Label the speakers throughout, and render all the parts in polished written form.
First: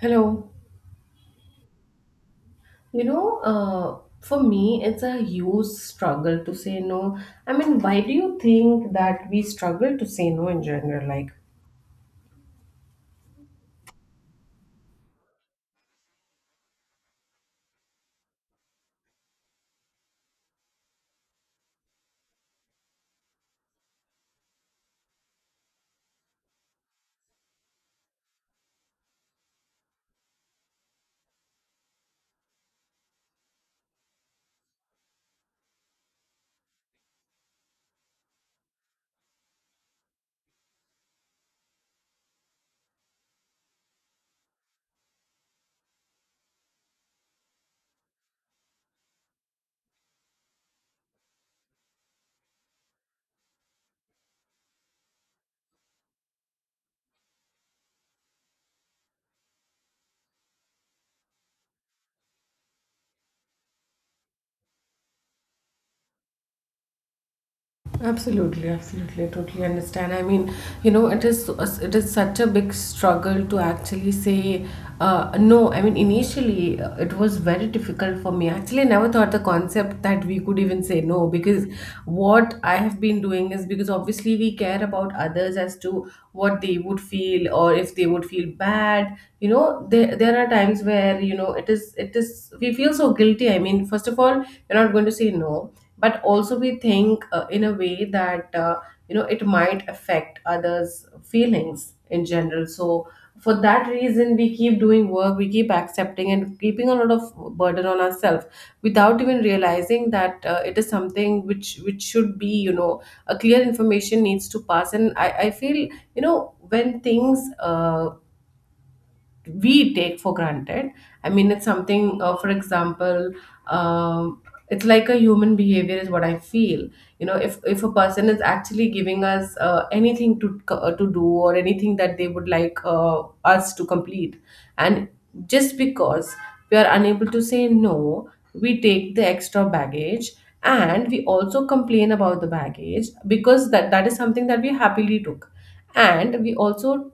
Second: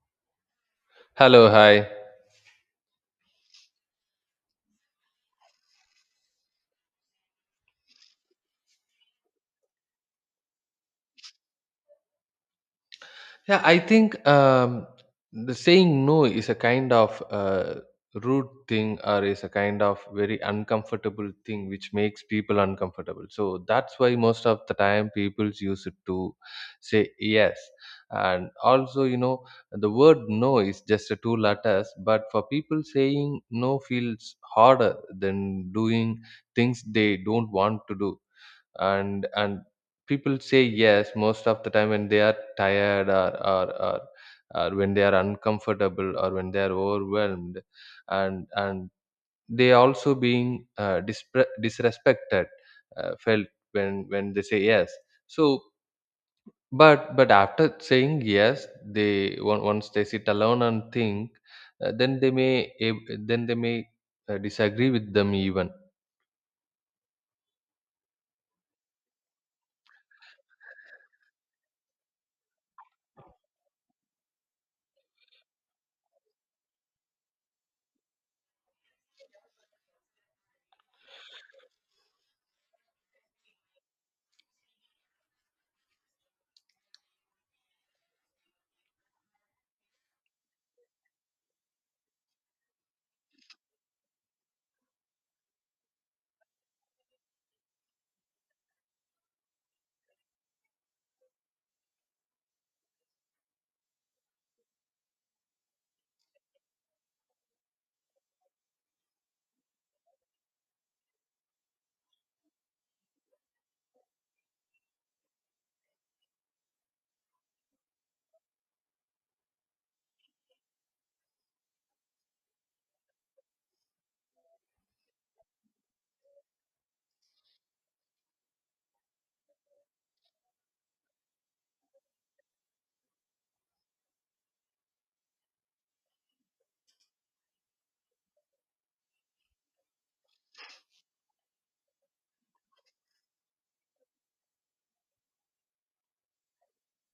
Speaker 1: Hello.
Speaker 2: Hello, hi.
Speaker 1: You know, for me, it's a huge struggle to say no. I mean, why do you think that we struggle to say no in general? Like,
Speaker 2: Yeah, I think the saying no is a kind of rude thing or is a kind of very uncomfortable thing which makes people uncomfortable. So that's why most of the time people use it to say yes. And also, the word no is just a two letters, but for people saying no feels harder than doing things they don't want to do and people say yes most of the time when they are tired or when they are uncomfortable or when they are overwhelmed and they also being disrespected felt when they say yes so but after saying yes they once they sit alone and think then they then they may disagree with them even.
Speaker 1: absolutely, absolutely. I totally understand. I mean, you know, it is it is such a big struggle to actually say no. I mean, initially it was very difficult for me. Actually, I never thought the concept that we could even say no, because what I have been doing is because obviously we care about others as to what they would feel or if they would feel bad. You know, there are times where you know it is we feel so guilty. I mean, first of all, you're not going to say no, but also we think in a way that you know, it might affect others feelings in general. So for that reason we keep doing work, we keep accepting and keeping a lot of burden on ourselves without even realizing that it is something which should be, you know, a clear information needs to pass. And I feel, you know, when things we take for granted. I mean, it's something, for example, um, it's like a human behavior is what I feel. You know, if a person is actually giving us anything to do, or anything that they would like us to complete, and just because we are unable to say no, we take the extra baggage, and we also complain about the baggage because that is something that we happily took. And we also,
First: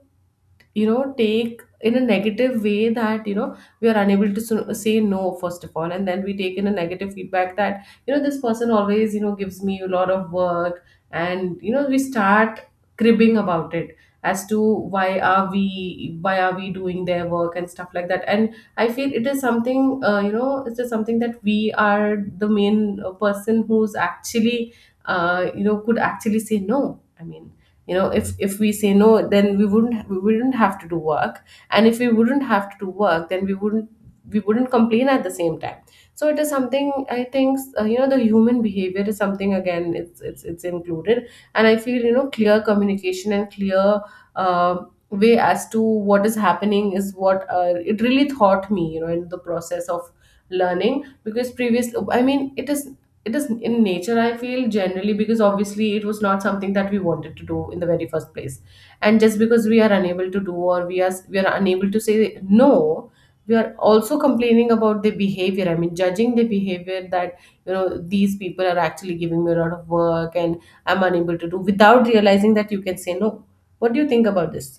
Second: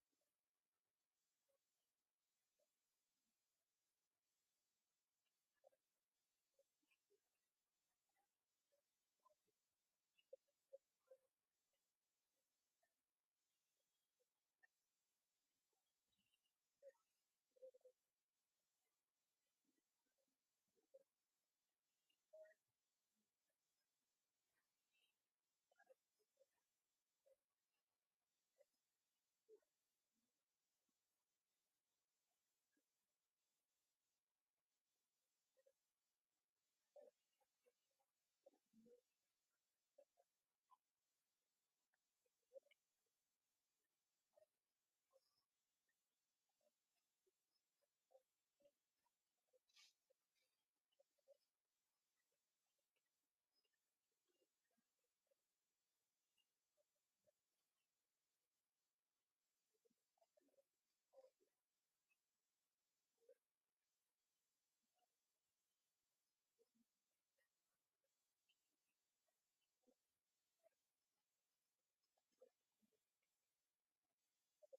Speaker 1: you know, take in a negative way that, you know, we are unable to say no, first of all, and then we take in a negative feedback that, you know, this person always, you know, gives me a lot of work. And you know, we start cribbing about it as to why are we doing their work and stuff like that. And I feel it is something, you know, it is just something that we are the main person who's actually, you know, could actually say no. I mean, you know, if we say no, then we wouldn't have to do work, and if we wouldn't have to do work, then we wouldn't complain at the same time. So it is something, I think, you know, the human behavior is something again, it's included. And I feel, you know, clear communication and clear uh, way as to what is happening is what, it really taught me, you know, in the process of learning. Because previous, I mean, it is in nature, I feel, generally, because obviously it was not something that we wanted to do in the very first place, and just because we are unable to do, or we are unable to say no, we are also complaining about the behavior, I mean judging the behavior that, you know, these people are actually giving me a lot of work and I'm unable to do, without realizing that you can say no. What do you think about this?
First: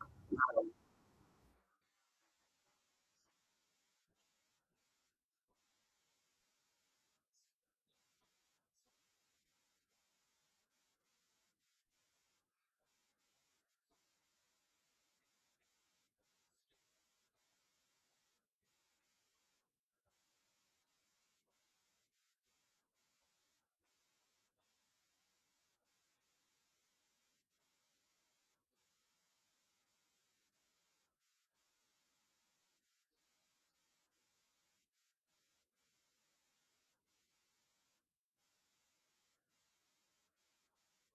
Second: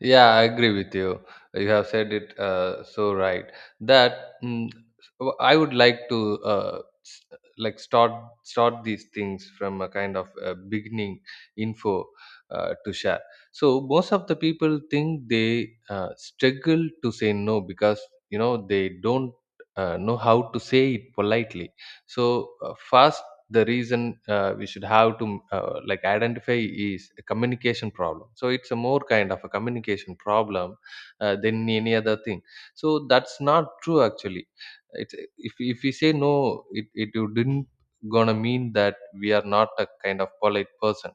Speaker 2: Yeah, I agree with you. You have said it so right that I would like to s- like start these things from a kind of beginning info to share. So most of the people think they struggle to say no because you know they don't know how to say it politely. So first the reason we should have to like identify is a communication problem, so it's a more kind of a communication problem than any other thing. So that's not true actually. It's if we say no it would didn't gonna mean that we are not a kind of polite person.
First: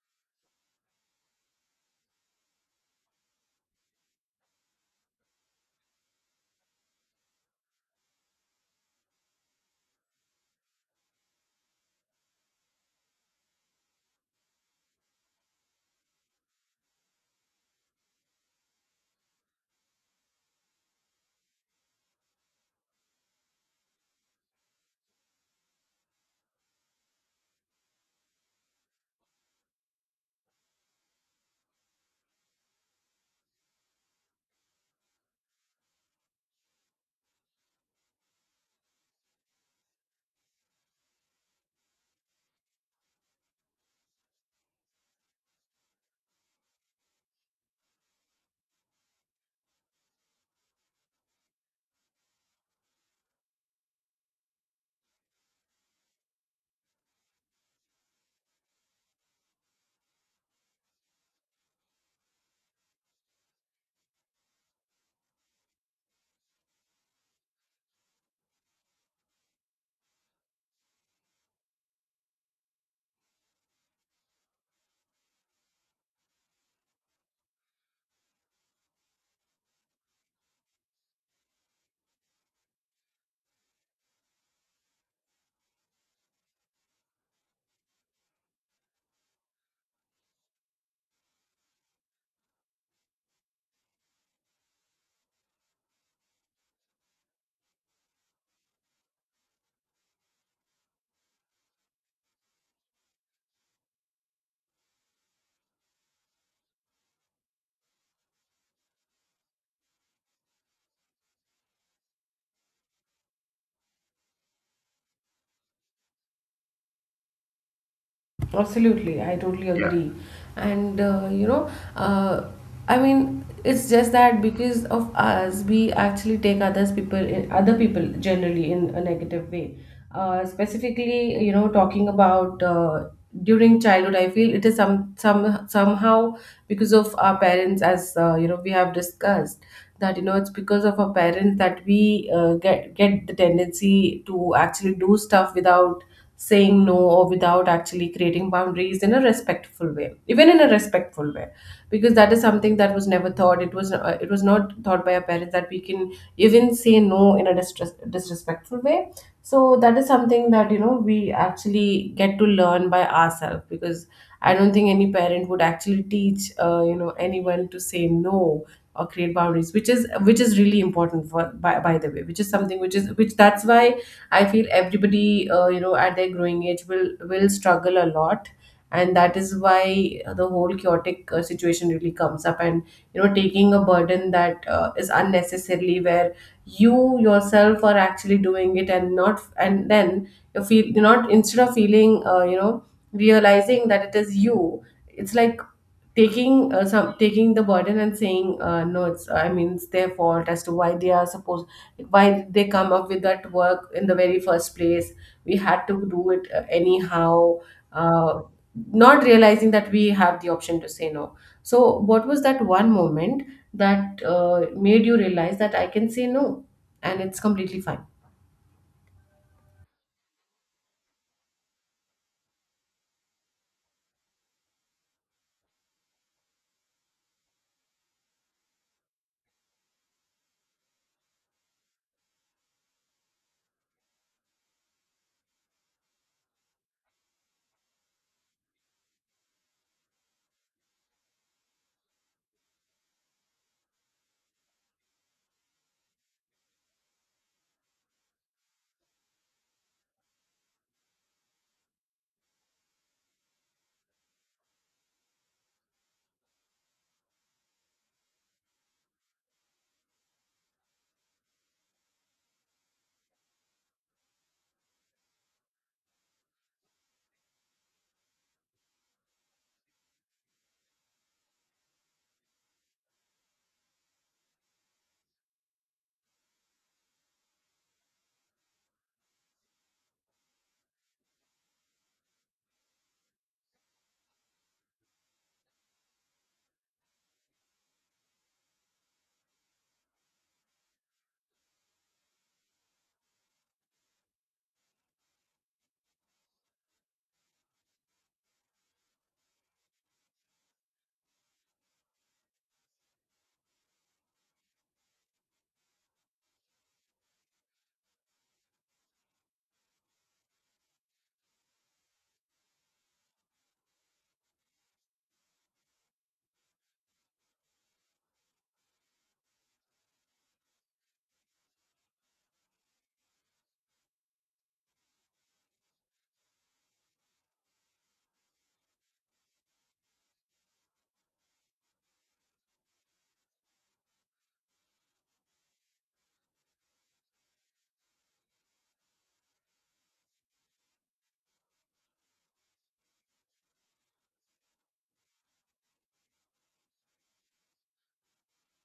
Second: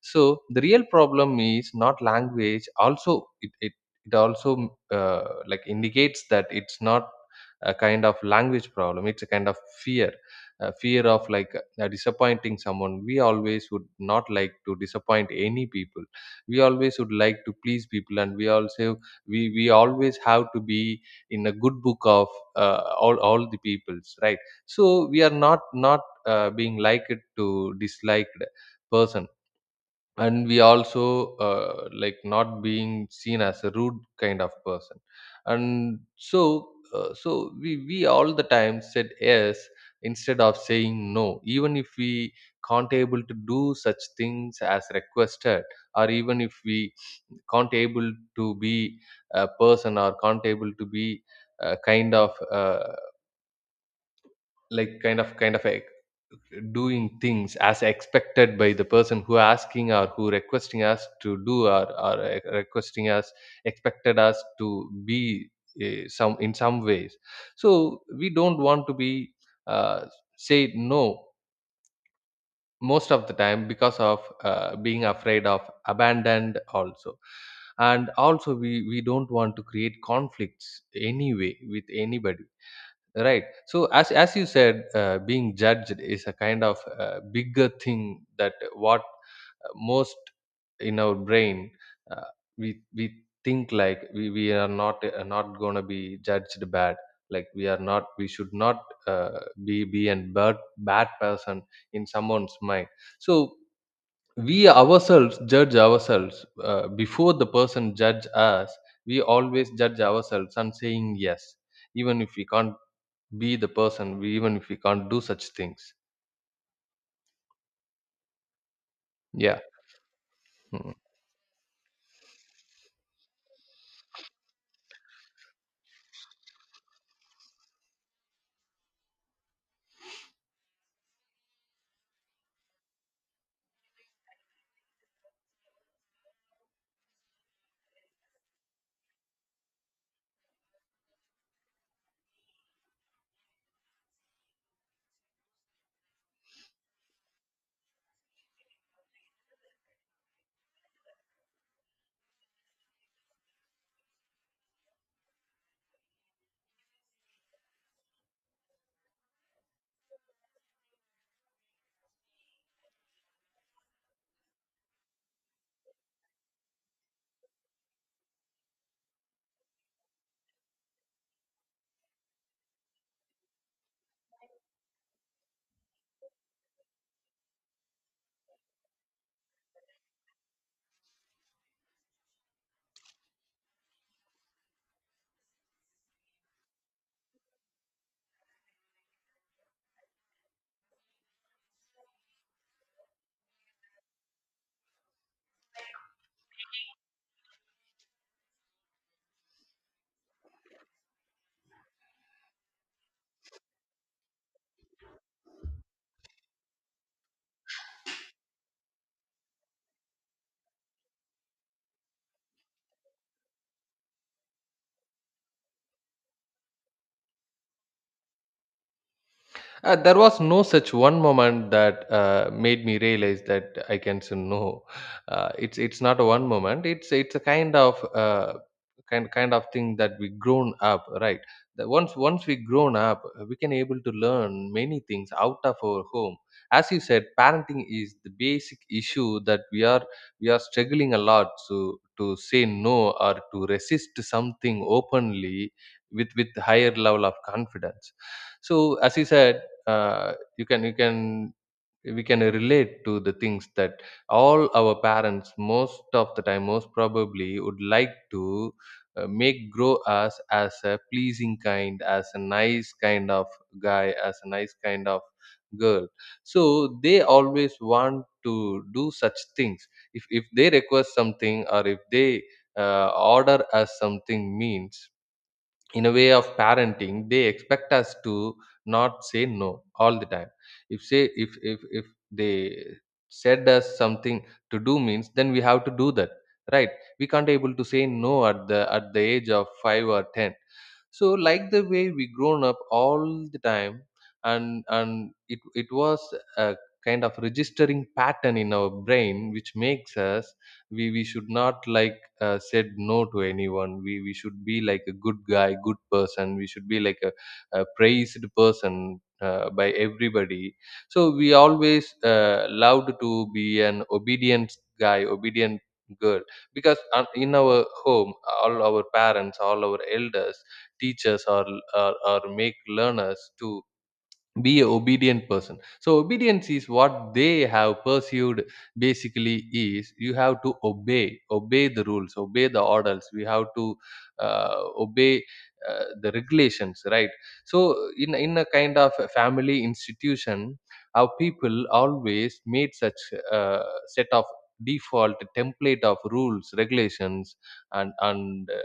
Speaker 2: So the real problem is not language also, it also like indicates that it's not a kind of language problem, it's a kind of fear, fear of like disappointing someone. We always would not like to disappoint any people, we always would like to please people, and we also we always have to be in a good book of all the peoples, right? So we are not being liked to disliked person, and we also like not being seen as a rude kind of person. And so so we all the time said yes instead of saying no, even if we can't able to do such things as requested, or even if we can't able to be a person or can't able to be a kind of like kind of like doing things as expected by the person who asking or who requesting us to do, or requesting us expected us to be some in some ways. So we don't want to be uh, say no most of the time, because of being afraid of abandoned also. And also we don't want to create conflicts anyway with anybody, right? So as you said, being judged is a kind of bigger thing that what most in our brain uh, we think like we are not going to be judged bad. Like we are not, we should not be a bad person in someone's mind. So we ourselves judge ourselves before the person judge us. We always judge ourselves and saying yes, even if we can't be the person even if we can't do such things.
Speaker 1: Absolutely, I
Speaker 2: Yeah.
Speaker 1: totally, yeah, agree.
Speaker 2: Mm.
Speaker 1: And you know, uh, I mean, it's just that because of us, we actually take other people generally in a negative way. Specifically, you know, talking about, during childhood, I feel it is somehow because of our parents, as, you know, we have discussed, that you know it's because of our parents that we get the tendency to actually do stuff without saying no, or without actually creating boundaries in a respectful way, even in a respectful way. Because that is something that was never thought, it was not thought by our parents that we can even say no in a disrespectful way. So that is something that, you know, we actually get to learn by ourselves, because I don't think any parent would actually teach, you know, anyone to say no, or create boundaries, which is really important, for by the way, which is something which is, which, that's why I feel everybody, you know, at their growing age will struggle a lot, and that is why the whole chaotic situation really comes up. And you know, taking a burden that is unnecessarily, where you yourself are actually doing it, and not, and then you feel you're not, instead of feeling, you know, realizing that it is you, it's like taking, some taking the burden and saying, no, it's, I mean, it's their fault as to why they come up with that work in the very first place. We had to do it, anyhow, uh, not realizing that we have the option to say no. So what was that one moment that made you realize that I can say no and it's completely fine?
Speaker 2: There was no such one moment that made me realize that I can say no. It's not a one moment. It's a kind of kind of thing that we grown up, right? That once we grown up, we can able to learn many things out of our home. As you said, parenting is the basic issue that we are struggling a lot to say no or to resist something openly with higher level of confidence. So as you said, you can we can relate to the things that all our parents most of the time most probably would like to make grow us as a pleasing kind, as a nice kind of guy, as a nice kind of girl. So they always want to do such things. If they request something, or if they order us something means, in a way of parenting they expect us to not say no all the time. If say if they said us something to do means, then we have to do that, right? We can't able to say no at the at the age of 5 or 10. So like the way we grown up all the time. And it it was a kind of registering pattern in our brain which makes us we should not like said no to anyone. We should be like a good guy, good person. We should be like a praised person by everybody. So we always loved to be an obedient guy, obedient girl. Because in our home, all our parents, all our elders teach us, or make learn us to be a obedient person. So obedience is what they have pursued, basically is you have to obey the rules, obey the orders. We have to obey the regulations, right? So in a kind of a family institution, our people always made such a set of default template of rules, regulations and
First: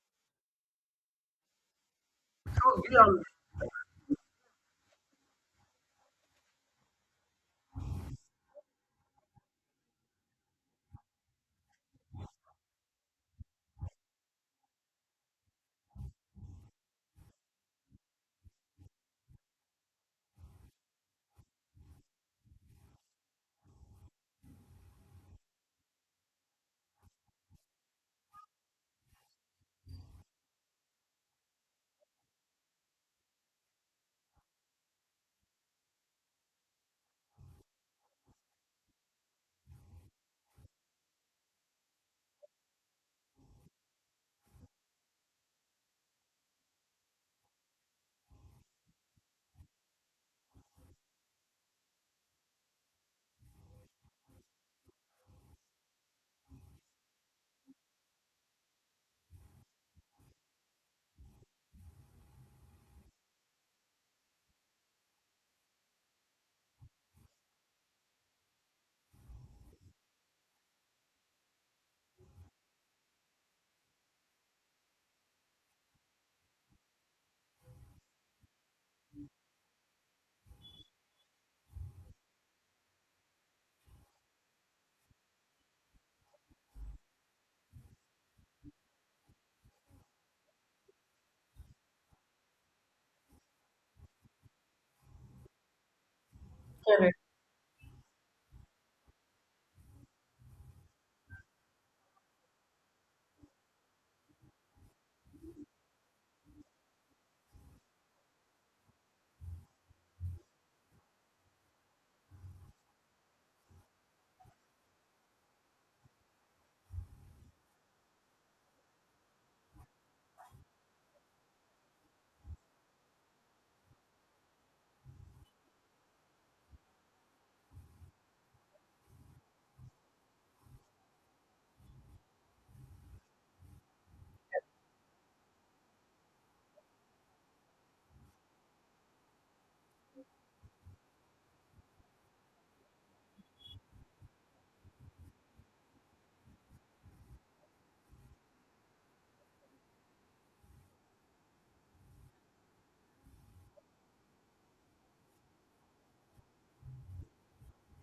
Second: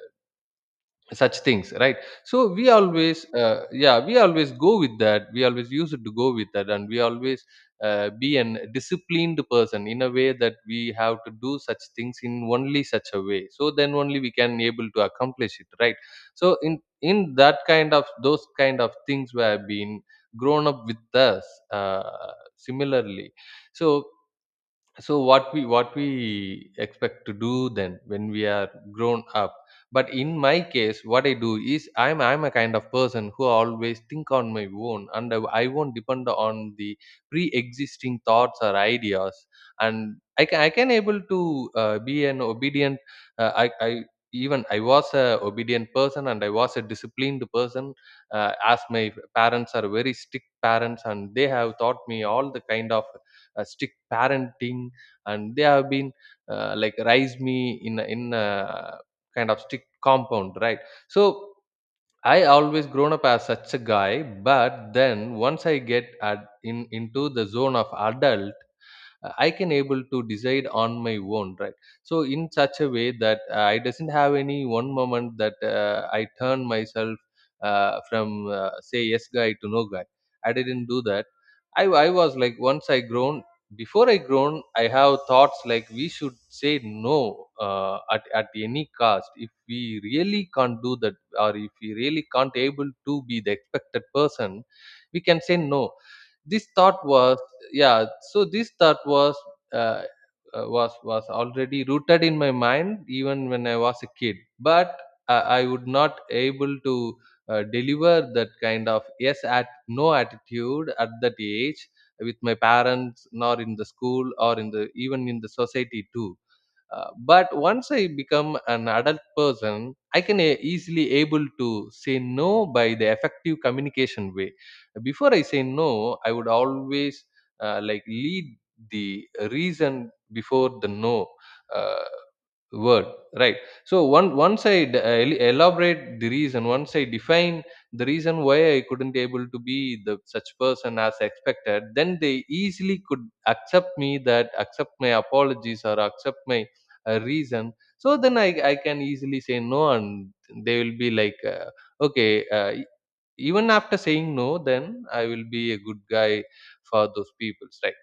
Speaker 2: such things, right? So we
Speaker 1: So we are.
Speaker 2: always yeah, we always go with that, we always use it to go with that, and we always be an disciplined person in a way that we have to do such things in only such a way, so then only we can able to accomplish it, right? So in that kind of those kind of things were being grown up with us, uh, similarly. So so what we expect to do then when we are grown up. But in my case, what I do is i'm a kind of person who always think on my own, and I won't depend on the pre-existing thoughts or ideas. And i can able to be an obedient, I even I was a obedient person and I was a disciplined person, as my parents are very strict parents, and they have taught me all the kind of strict parenting. And they have been like raised me in a kind of strict compound, right? So I always grown up as such a guy, but then once I get at in into the zone of adult, I can able to decide on my own, right? So in such a way that I doesn't have any one moment that I turn myself from say yes guy to no guy. I didn't do that. I was like, once I grown, before I grown, I have thoughts like we should say no, at any cost if we really can't do that, or if we really can't able to be the expected person, we can say no. This thought
Speaker 1: Correct.
Speaker 2: was, yeah, so this thought uh, was already rooted in my mind even when I was a kid. But I would not able to deliver that kind of yes at no attitude at that age with my parents, nor in the school, or in the even in the society too. But once I become an adult person, I can easily able to say no by the effective communication way. Before I say no, I would always like lead the reason before the no. Uh, Word, right? So one once I elaborate the reason, once I define the reason why I couldn't able to be the such person as expected, then they easily could accept me, that accept my apologies or accept my reason. So then I can easily say no, and they will be like okay, even after saying no, then I will be a good guy for those people, right?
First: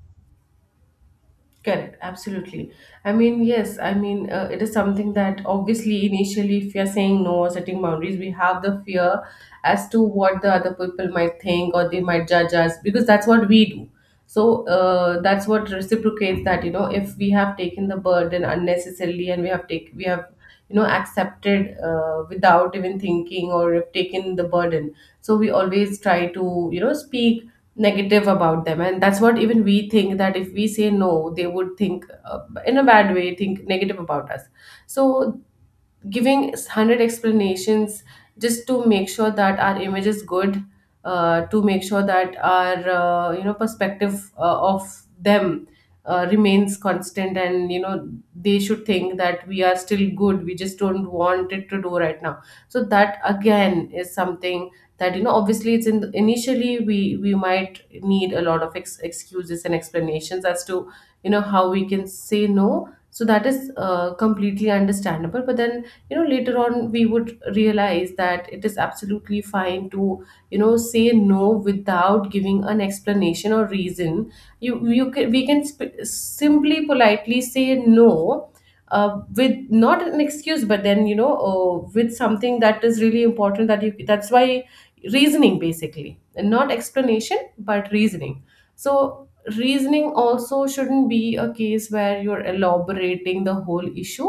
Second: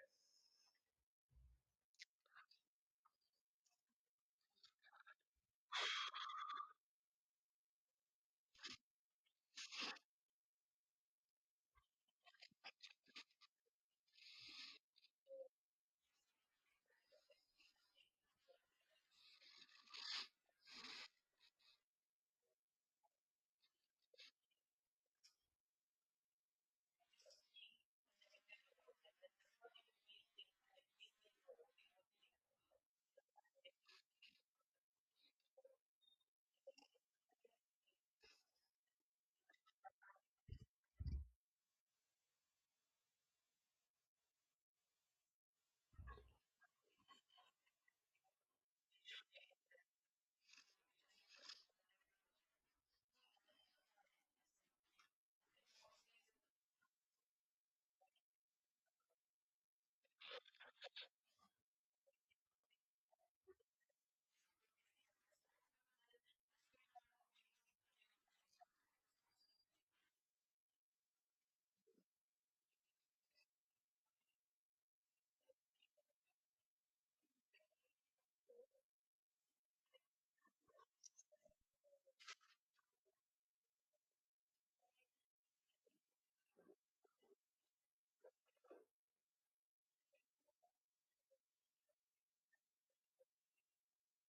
Speaker 1: Correct, absolutely. I mean, yes, I mean, it is something that obviously initially, if you're saying no or setting boundaries, we have the fear as to what the other people might think, or they might judge us, because that's what we do. So, that's what reciprocates that, you know, if we have taken the burden unnecessarily, and we have, you know, accepted, without even thinking, or have taken the burden, so we always try to, you know, speak negative about them. And that's what even we think, that if we say no, they would think, in a bad way, think negative about us. So giving 100 explanations just to make sure that our image is good, to make sure that our, you know, perspective of them remains constant, and, you know, they should think that we are still good, we just don't want it to do right now. So that again is something that, you know, obviously it's in initially, we might need a lot of excuses and explanations as to, you know, how we can say no. So that is, completely understandable. But then, you know, later on we would realize that it is absolutely fine to, you know, say no without giving an explanation or reason. You can we can sp- simply politely say no, with not an excuse, but then, you know, with something that is really important, that you, that's why, reasoning basically, and not explanation but reasoning. So reasoning also shouldn't be a case where you're elaborating the whole issue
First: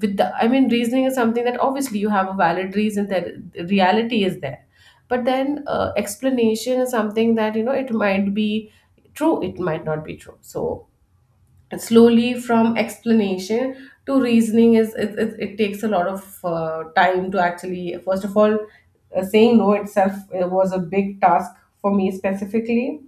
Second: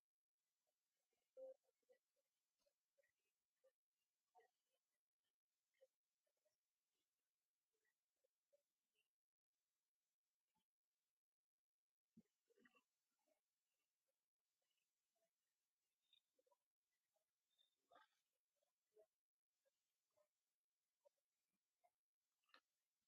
Speaker 1: with the, I mean, reasoning is something that obviously you have a valid reason, that reality is there. But then, explanation is something that, you know, it might be true, it might not be true. So slowly from explanation to reasoning is, it takes a lot of time to actually. First of all, saying no itself, was a big task for me specifically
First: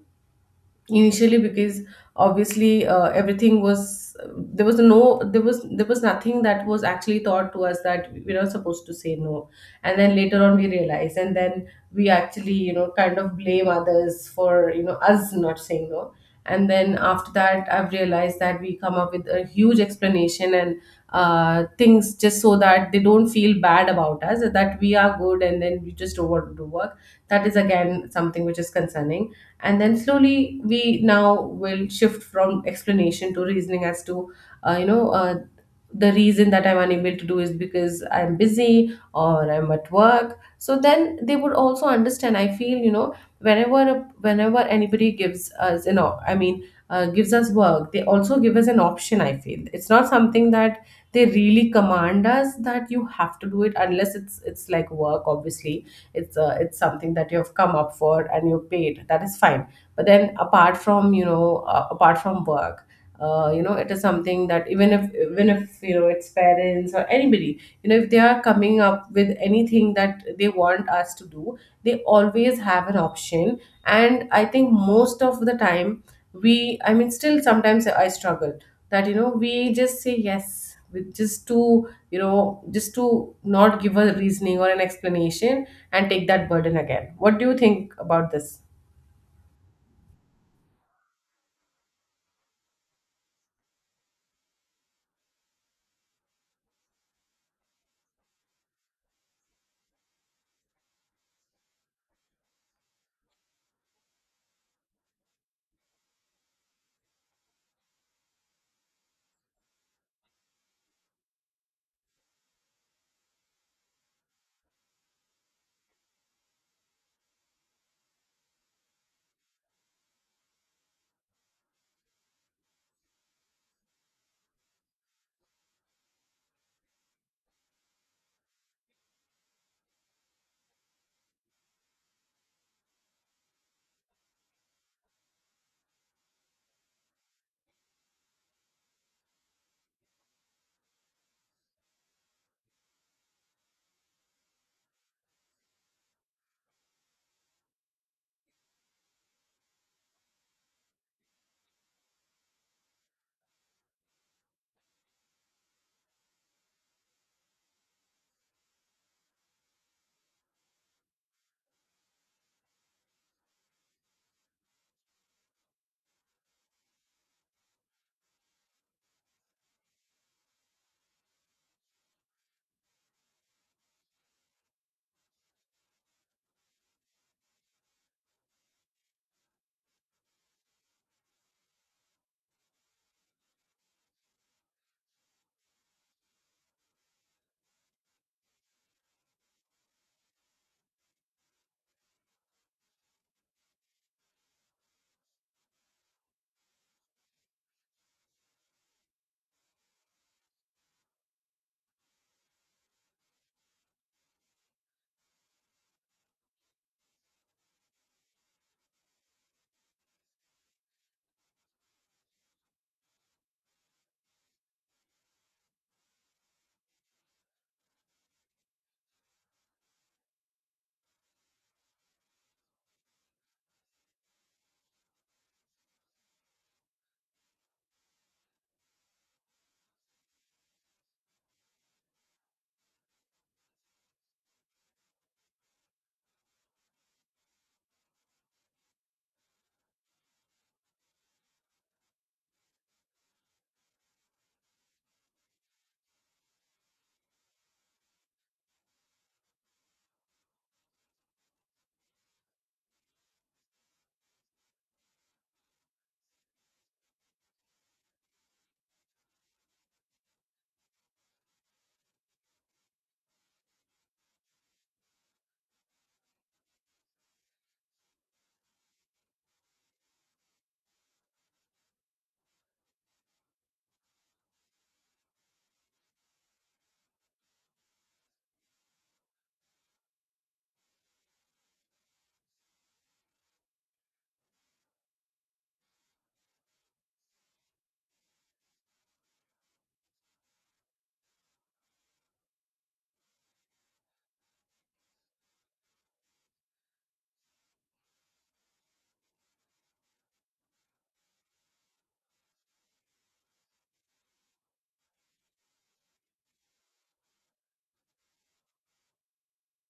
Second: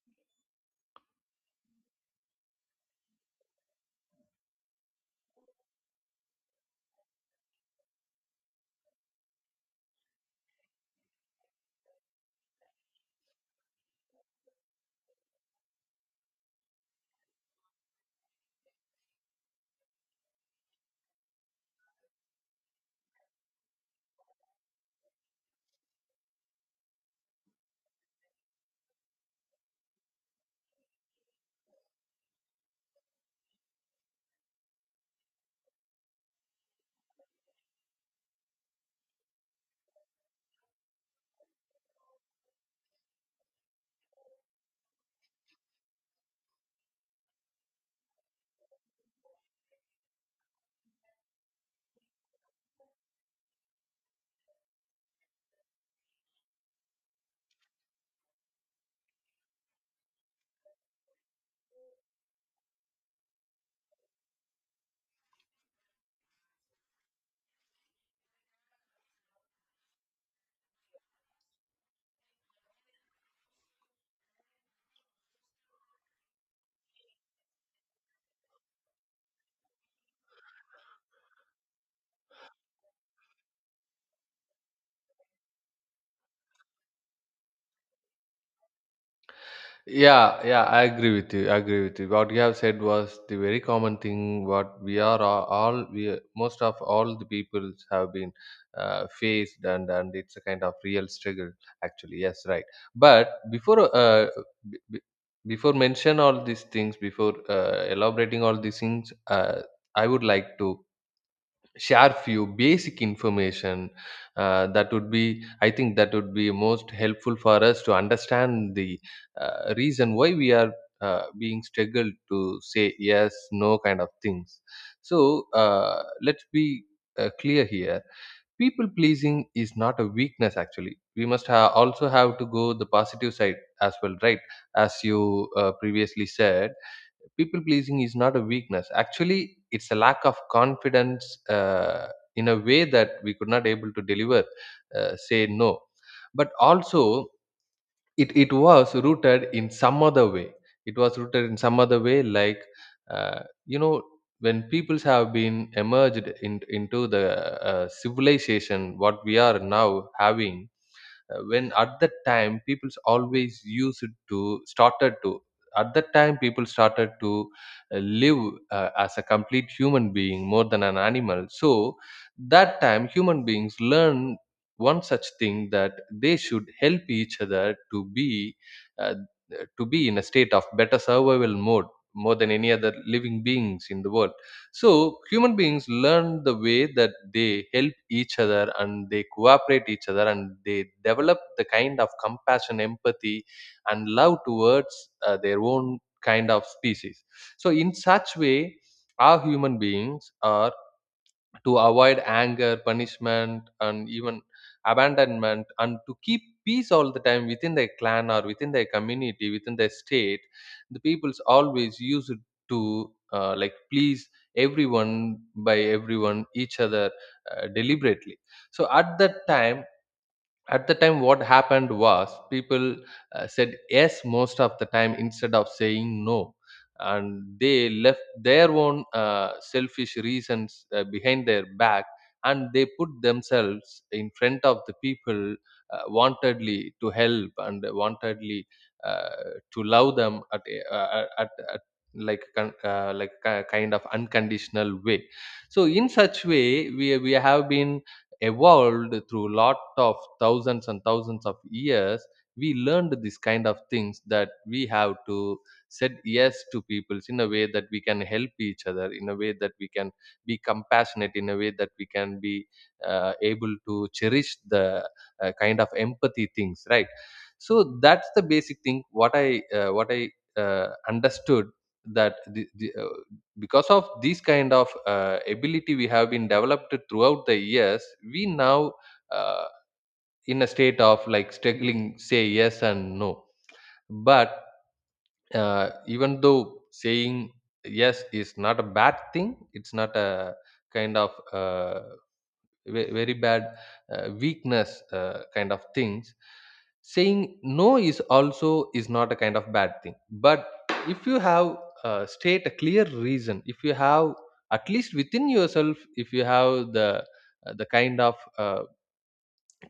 Speaker 1: initially, because obviously, everything was, there was nothing that was actually taught to us, that we're not supposed to say no. And then later on we realize, and then we actually, you know, kind of blame others for, you know, us not saying no. And then after that I've realized that we come up with a huge explanation and things, just so that they don't feel bad about us, that we are good, and then we just don't want to do work. That is again something which is concerning. And then slowly we now will shift from explanation to reasoning as to, you know, the reason that I'm unable to do is because I'm busy or I'm at work, so then they would also understand. I feel, you know, whenever, anybody gives us, you know, I mean, gives us work, they also give us an option. I feel it's not something that they really command us, that you have to do it, unless it's, like work obviously. It's something that you have come up for and you paid, that is fine. But then, apart from, you know, apart from work, you know, it is something that, even if, you know, it's parents or anybody, you know, if they are coming up with anything that they want us to do, they always have an option. And I think most of the time, we I mean, still sometimes I struggle, that you know, we just say yes with, just to, you know, just to not give a reasoning or an explanation, and take that burden again. What do you think about this?
Speaker 2: Yeah, yeah, I agree with you. I agree with you. What you have said was the very common thing. What we are all, most of all the peoples have been faced, and it's a kind of real struggle. Actually, yes, right. But b- b- before mention all these things, before elaborating all these things, I would like to share few basic information that would be, I think that would be most helpful for us to understand the reason why we are being struggled to say yes no kind of things. So let's be clear here. People pleasing is not a weakness, actually. We must also have to go the positive side as well, right? As you previously said, people pleasing is not a weakness, actually. It's a lack of confidence, in a way that we could not able to deliver, say no. But also it was rooted in some other way. It was rooted in some other way, like uh, you know, when peoples have been emerged in, into the civilization, what we are now having, when at that time people's always used to started to at that time people started to live as a complete human being more than an animal. So that time human beings learn one such thing, that they should help each other to be uh, in a state of better survival mode more than any other living beings in the world. So human beings learn the way that they help each other, and they cooperate each other, and they develop the kind of compassion, empathy, and love towards their own kind of species. So in such way, our human beings are to avoid anger, punishment, and even abandonment, and to keep peace all the time within their clan or within their community, within their state. The peoples always use it to like please everyone by everyone each other deliberately. So at that time, at the time what happened was people said yes most of the time instead of saying no, and they left their own selfish reasons behind their back, and they put themselves in front of the people wantedly to help and wantedly to love them at kind of unconditional way. So in such way we have been evolved through lot of thousands and thousands of years. We learned this kind of things, that we have to said yes to people in a way that we can help each other, in a way that we can be compassionate, in a way that we can be able to cherish the kind of empathy things, right? So that's the basic thing, what I understood, that because of this kind of ability we have been developed throughout the years, we now uh, in a state of like struggling say yes and no. But even though saying yes is not a bad thing, it's not a kind of very bad weakness kind of things. Saying no is also is not a kind of bad thing, but if you have state a clear reason, if you have at least within yourself, if you have the kind of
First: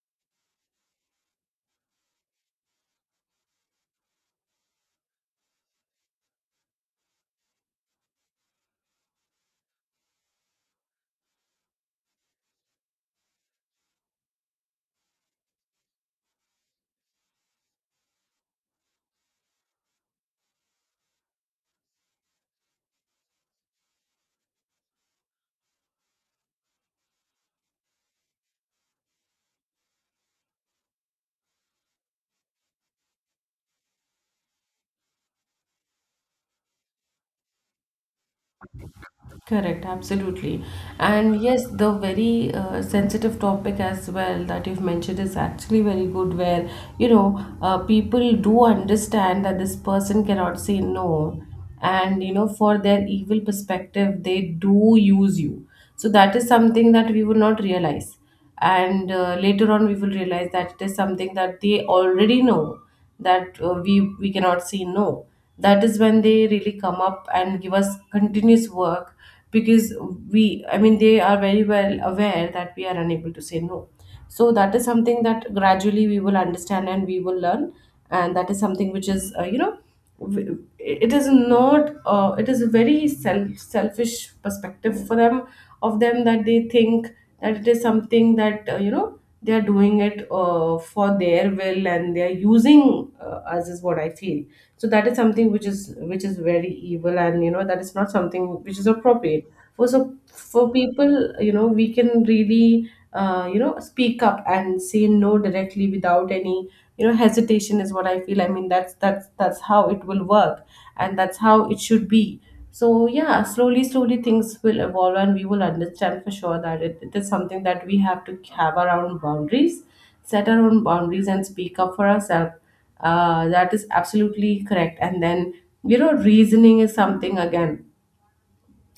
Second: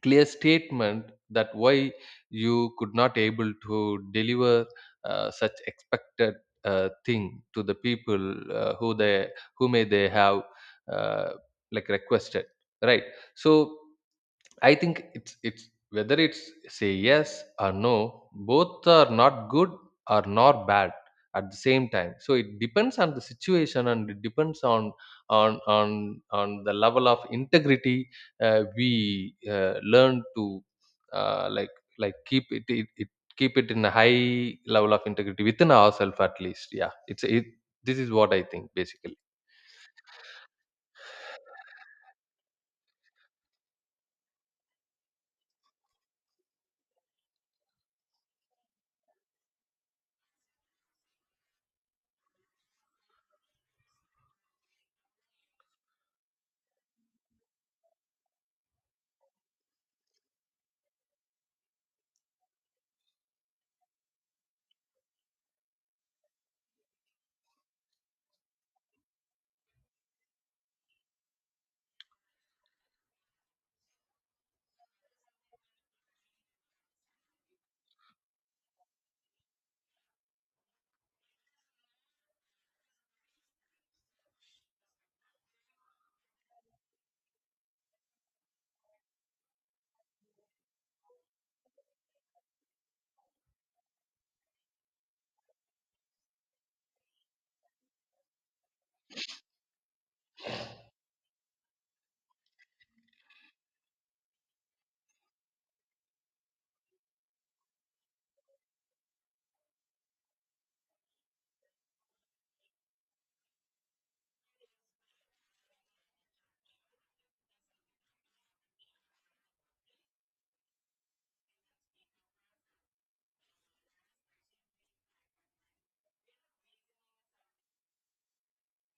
Speaker 2: clear statement that why you could not able to deliver such expected thing to the people who they, who may they have uh, like requested, right? So I think it's whether it's say yes or no, both are not good or not bad at the same time. So it depends on the situation and it depends on on the level of integrity we learn to like keep it, it it keep it in a high level of integrity within ourselves at least. Yeah, it's it. This is what I think basically.
Speaker 1: Correct, absolutely. And yes, the very sensitive topic as well that you've mentioned is actually very good, where people do understand that this person cannot say no, and you know, for their evil perspective, they do use you. So that is something that we would not realize, and later on, we will realize that it is something that they already know that we cannot say no. That is when they really come up and give us continuous work because we I mean they are very well aware that we are unable to say no. So that is something that gradually we will understand and we will learn, and that is something which is it is not it is a very selfish perspective for them, of them, that they think that it is something that you know, they are doing it for their will, and they are using us is what I feel. So that is something which is very evil, and you know, that is not something which is appropriate for, so for people, you know, we can really you know, speak up and say no directly without any, you know, hesitation is what I feel. I mean, that's how it will work and that's how it should be. So yeah, slowly slowly things will evolve and we will understand for sure that it is something that we have to have our own boundaries, set our own boundaries and speak up for ourselves. That is absolutely correct. And then you know, reasoning is something again.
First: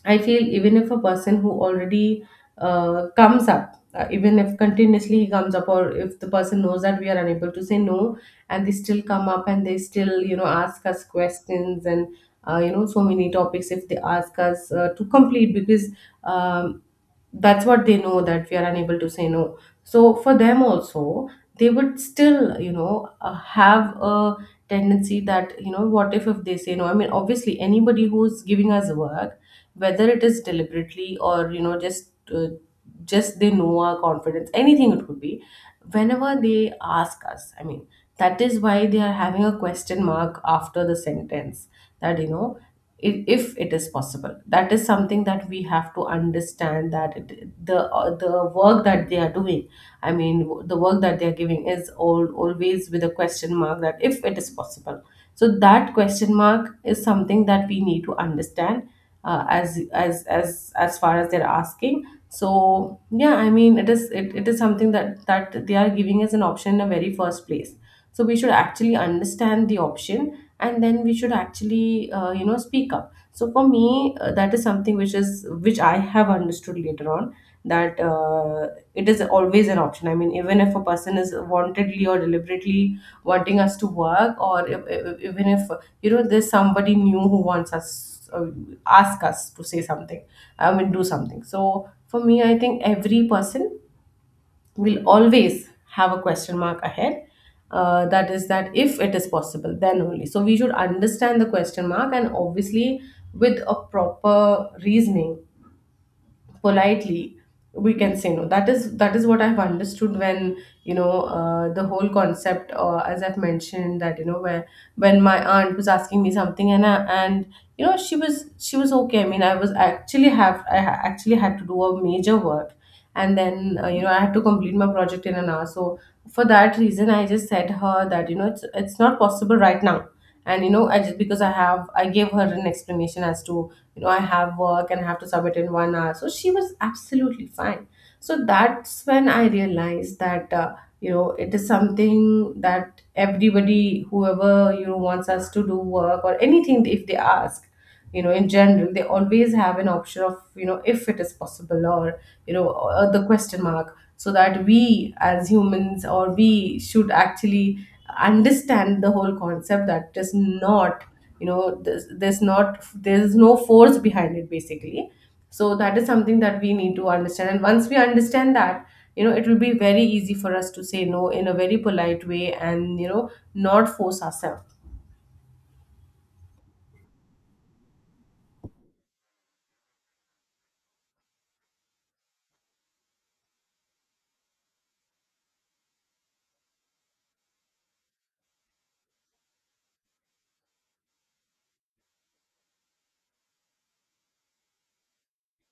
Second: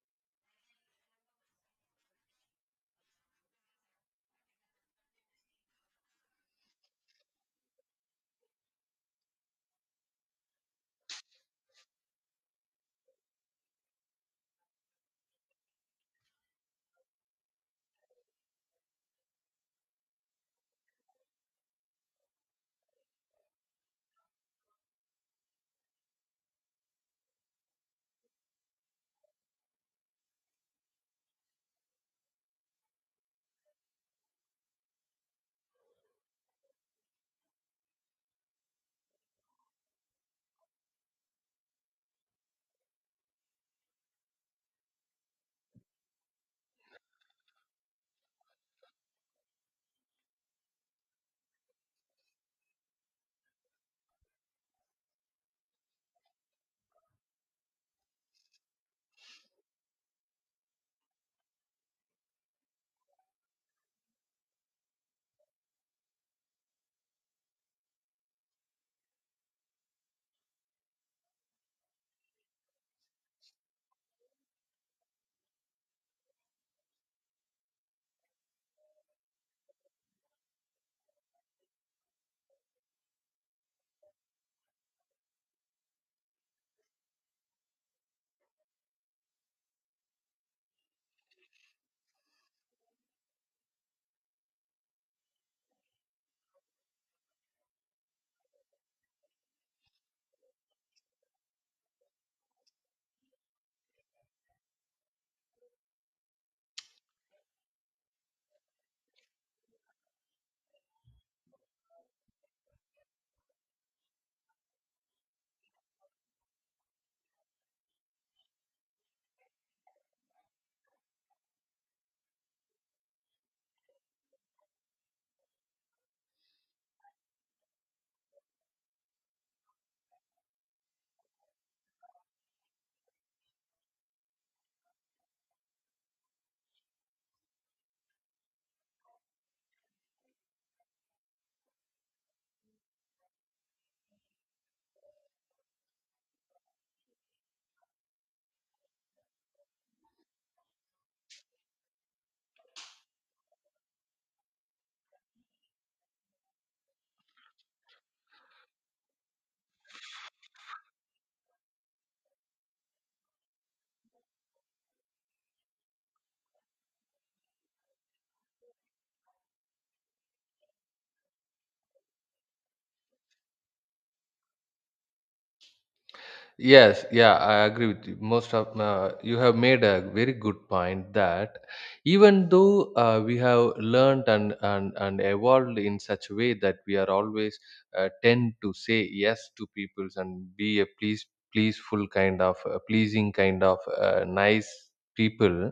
Speaker 1: I feel even if a person who already comes up, even if continuously he comes up, or if the person knows that we are unable to say no, and they still come up and they still, you know, ask us questions and, you know, so many topics if they ask us to complete because um, that's what they know, that we are unable to say no. So for them also, they would still, you know, have a tendency that, you know, what if they say no? I mean, obviously, anybody who's giving us work, whether it is deliberately or you know, just just they know our confidence, anything, it could be, whenever they ask us, I mean, that is why they are having a question mark after the sentence. That you know, if it is possible, that is something that we have to understand, that the work that they are doing, I mean the work that they are giving is all always with a question mark, that if it is possible. So that question mark is something that we need to understand as far as they're asking. So yeah, I mean it is it is something that they are giving as an option in the very first place. So we should actually understand the option, and then we should actually you know, speak up. So for me that is something which is which I have understood later on, that it is always an option. I mean, even if a person is wantedly or deliberately wanting us to work, or even if you know, there's somebody new who wants us ask us to say something, I mean, do something. So for me, I think every person will always have a question mark ahead, that is, that if it is possible then only. So we should understand the question mark, and obviously with a proper reasoning, politely, we can say no. That is what I've understood when you know, the whole concept, as I've mentioned, that you know, where when my aunt was asking me something, and you know, she was okay, I mean I was actually actually had to do a major work, and then you know, I have to complete my project in an hour. So for that reason, I just said her that you know, it's not possible right now. And you know, I just, because I gave her an explanation as to, you know, I have work and I have to submit in 1 hour. So she was absolutely fine. So that's when I realized that you know, it is something that everybody, whoever you know wants us to do work or anything, if they ask, you know, in general, they always have an option of, you know, if it is possible, or you know the question mark. So that we as humans, or we should actually understand the whole concept, that is not, you know, there's no force behind it basically. So that is something that we need to understand, and once we understand that, you know, it will be very easy for us to say no in a very polite way, and you know, not force ourselves.
Speaker 2: Yes, yeah, I agree with you. Most of you have made a very good point, that even though we have learned and evolved in such a way that we are always tend to say yes to peoples and be a please pleaseful kind of pleasing kind of nice people.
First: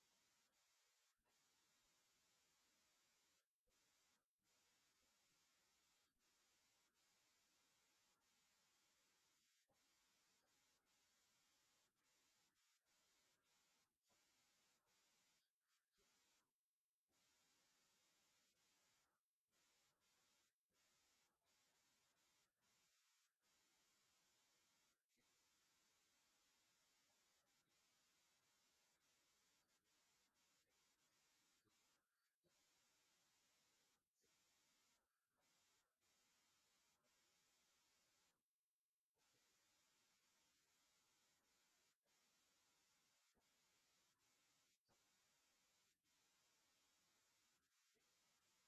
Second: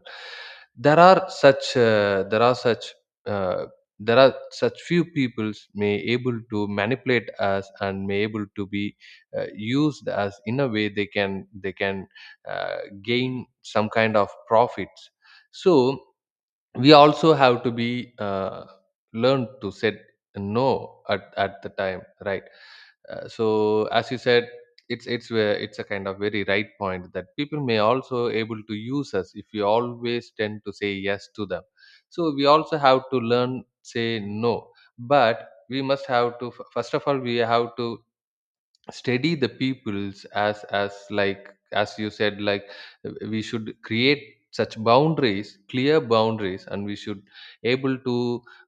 Speaker 2: there are such uh, there are such uh, there are such few peoples may able to manipulate us and may able to be used as, in a way they can uh, gain some kind of profits. So we also have to be learn to say no at the time, right? So as you said, it's it's a kind of very right point that people may also able to use us if we always tend to say yes to them. So we also have to learn say no, but we must have to first of all we have to steady the peoples as like as you said, like we should create such boundaries clear boundaries, and we should able to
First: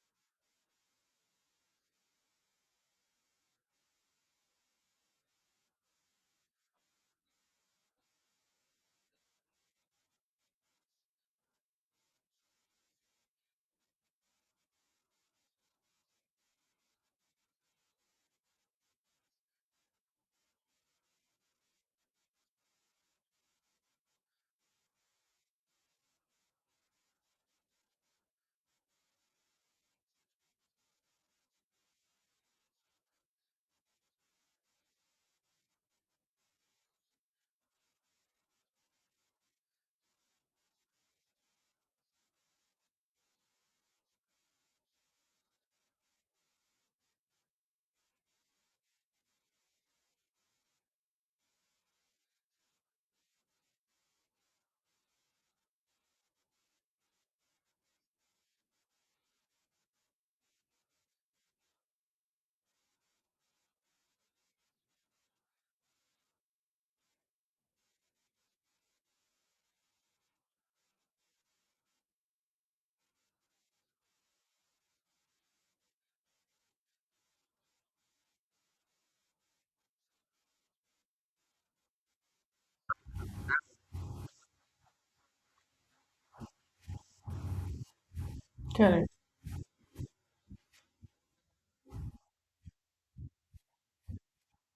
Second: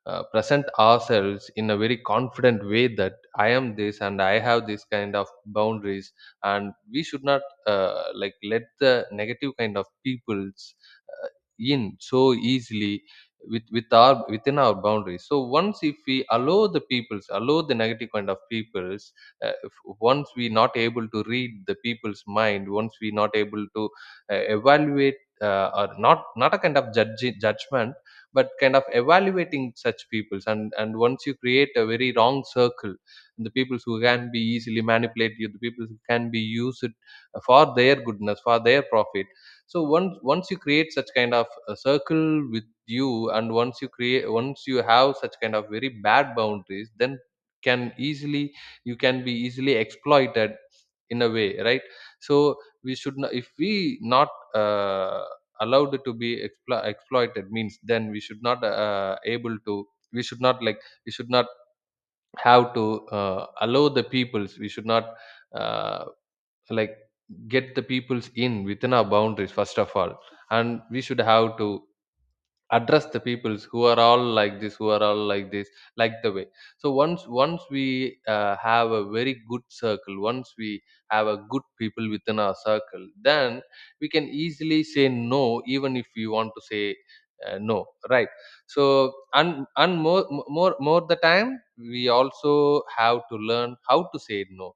Speaker 2: present ourselves in a very confident way, that I am this and I have this kind of boundaries. And we should not like let the negative kind of peoples uh, in so easily within our boundaries. So once if we allow the peoples, allow the negative kind of peoples, if, once we not able to read the people's mind, once we not able to evaluate, or not a kind of judge, judgment, but kind of evaluating such peoples, and once you create a very wrong circle, the peoples who can be easily manipulated, you the peoples who can be used for their goodness, for their profit. So once you create such kind of a circle with you, and once you create, once you have such kind of very bad boundaries, then can easily you can be easily exploited in a way, right? So we should not, if we not uh, allowed to be exploited means, then we should not able to, we should not like we should not have to allow the peoples, we should not uh, like get the peoples in within our boundaries first of all. And we should have to address the peoples who are all like this, like the way. So once we have a very good circle, once we have a good people within our circle, then we can easily say no, even if we want to say no, right? So
Speaker 1: Correct.
Speaker 2: and more more the time we also have to learn how to say no.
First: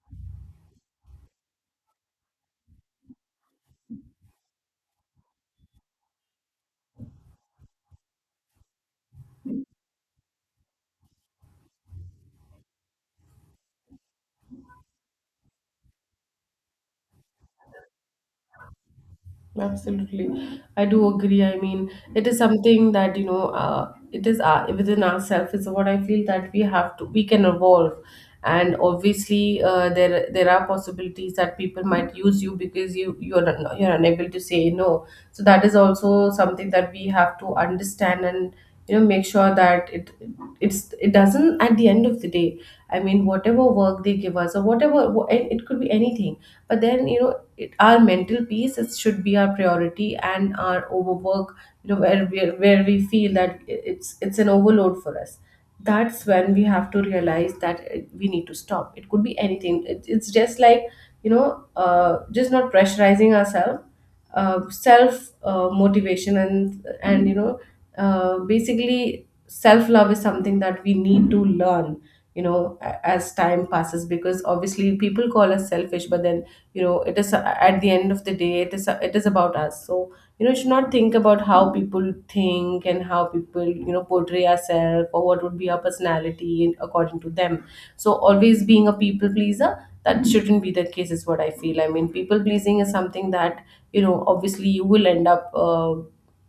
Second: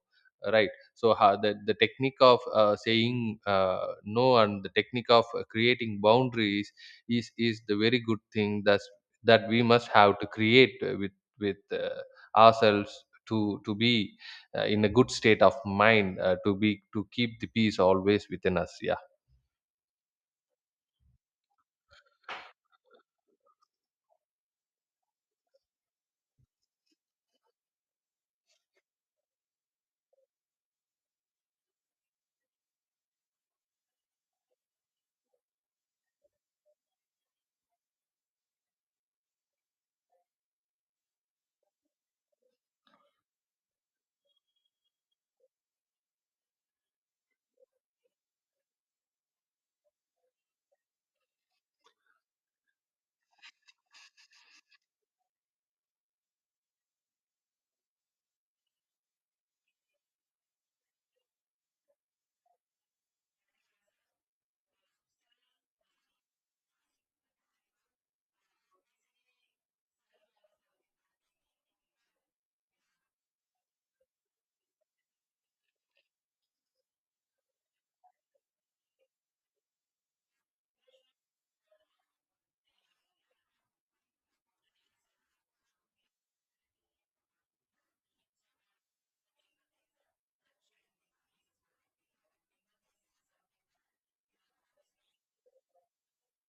Speaker 2: Right? So how the technique of saying no, and the technique of creating boundaries is the very good thing, that we must have to create with with uh, ourselves, to be in a good state of mind, to be, to keep the peace always within us. Yeah.
Speaker 1: Absolutely. I do agree. I mean, it is something that, you know, it is within ourselves is what I feel, that we have to, we can evolve. And obviously, there are possibilities that people might use you because you're unable to say no. So that is also something that we have to understand, and you know, make sure that it's, it doesn't, at the end of the day, I mean, whatever work they give us, or whatever, it it could be anything. But then you know, our mental peace is, should be our priority. And our overwork, you know, where we feel that it's an overload for us, that's when we have to realize that we need to stop. It could be anything, it's just like, you know, just not pressurizing ourselves, self motivation, and you know, basically, self love is something that we need to learn, you know, as time passes, because obviously people call us selfish, but then you know, it is, at the end of the day, it is about us. So you know, you should not think about how people think, and how people, you know, portray ourselves, or what would be our personality in, according to them. So always being a people pleaser, that shouldn't be the case is what I feel. I mean, people pleasing is something that you know, obviously you will end up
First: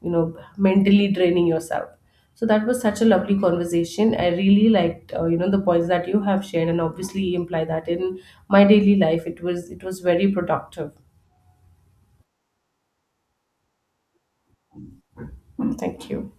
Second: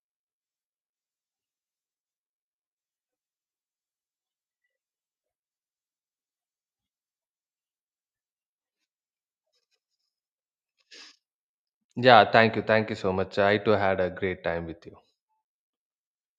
Speaker 1: you know, mentally draining yourself. So that was such a lovely conversation. I really liked you know, the points that you have shared, and obviously imply that in my daily life. It was very productive.
Speaker 2: Yeah, thank you so much. I too had a great time with you.
Speaker 1: Thank you.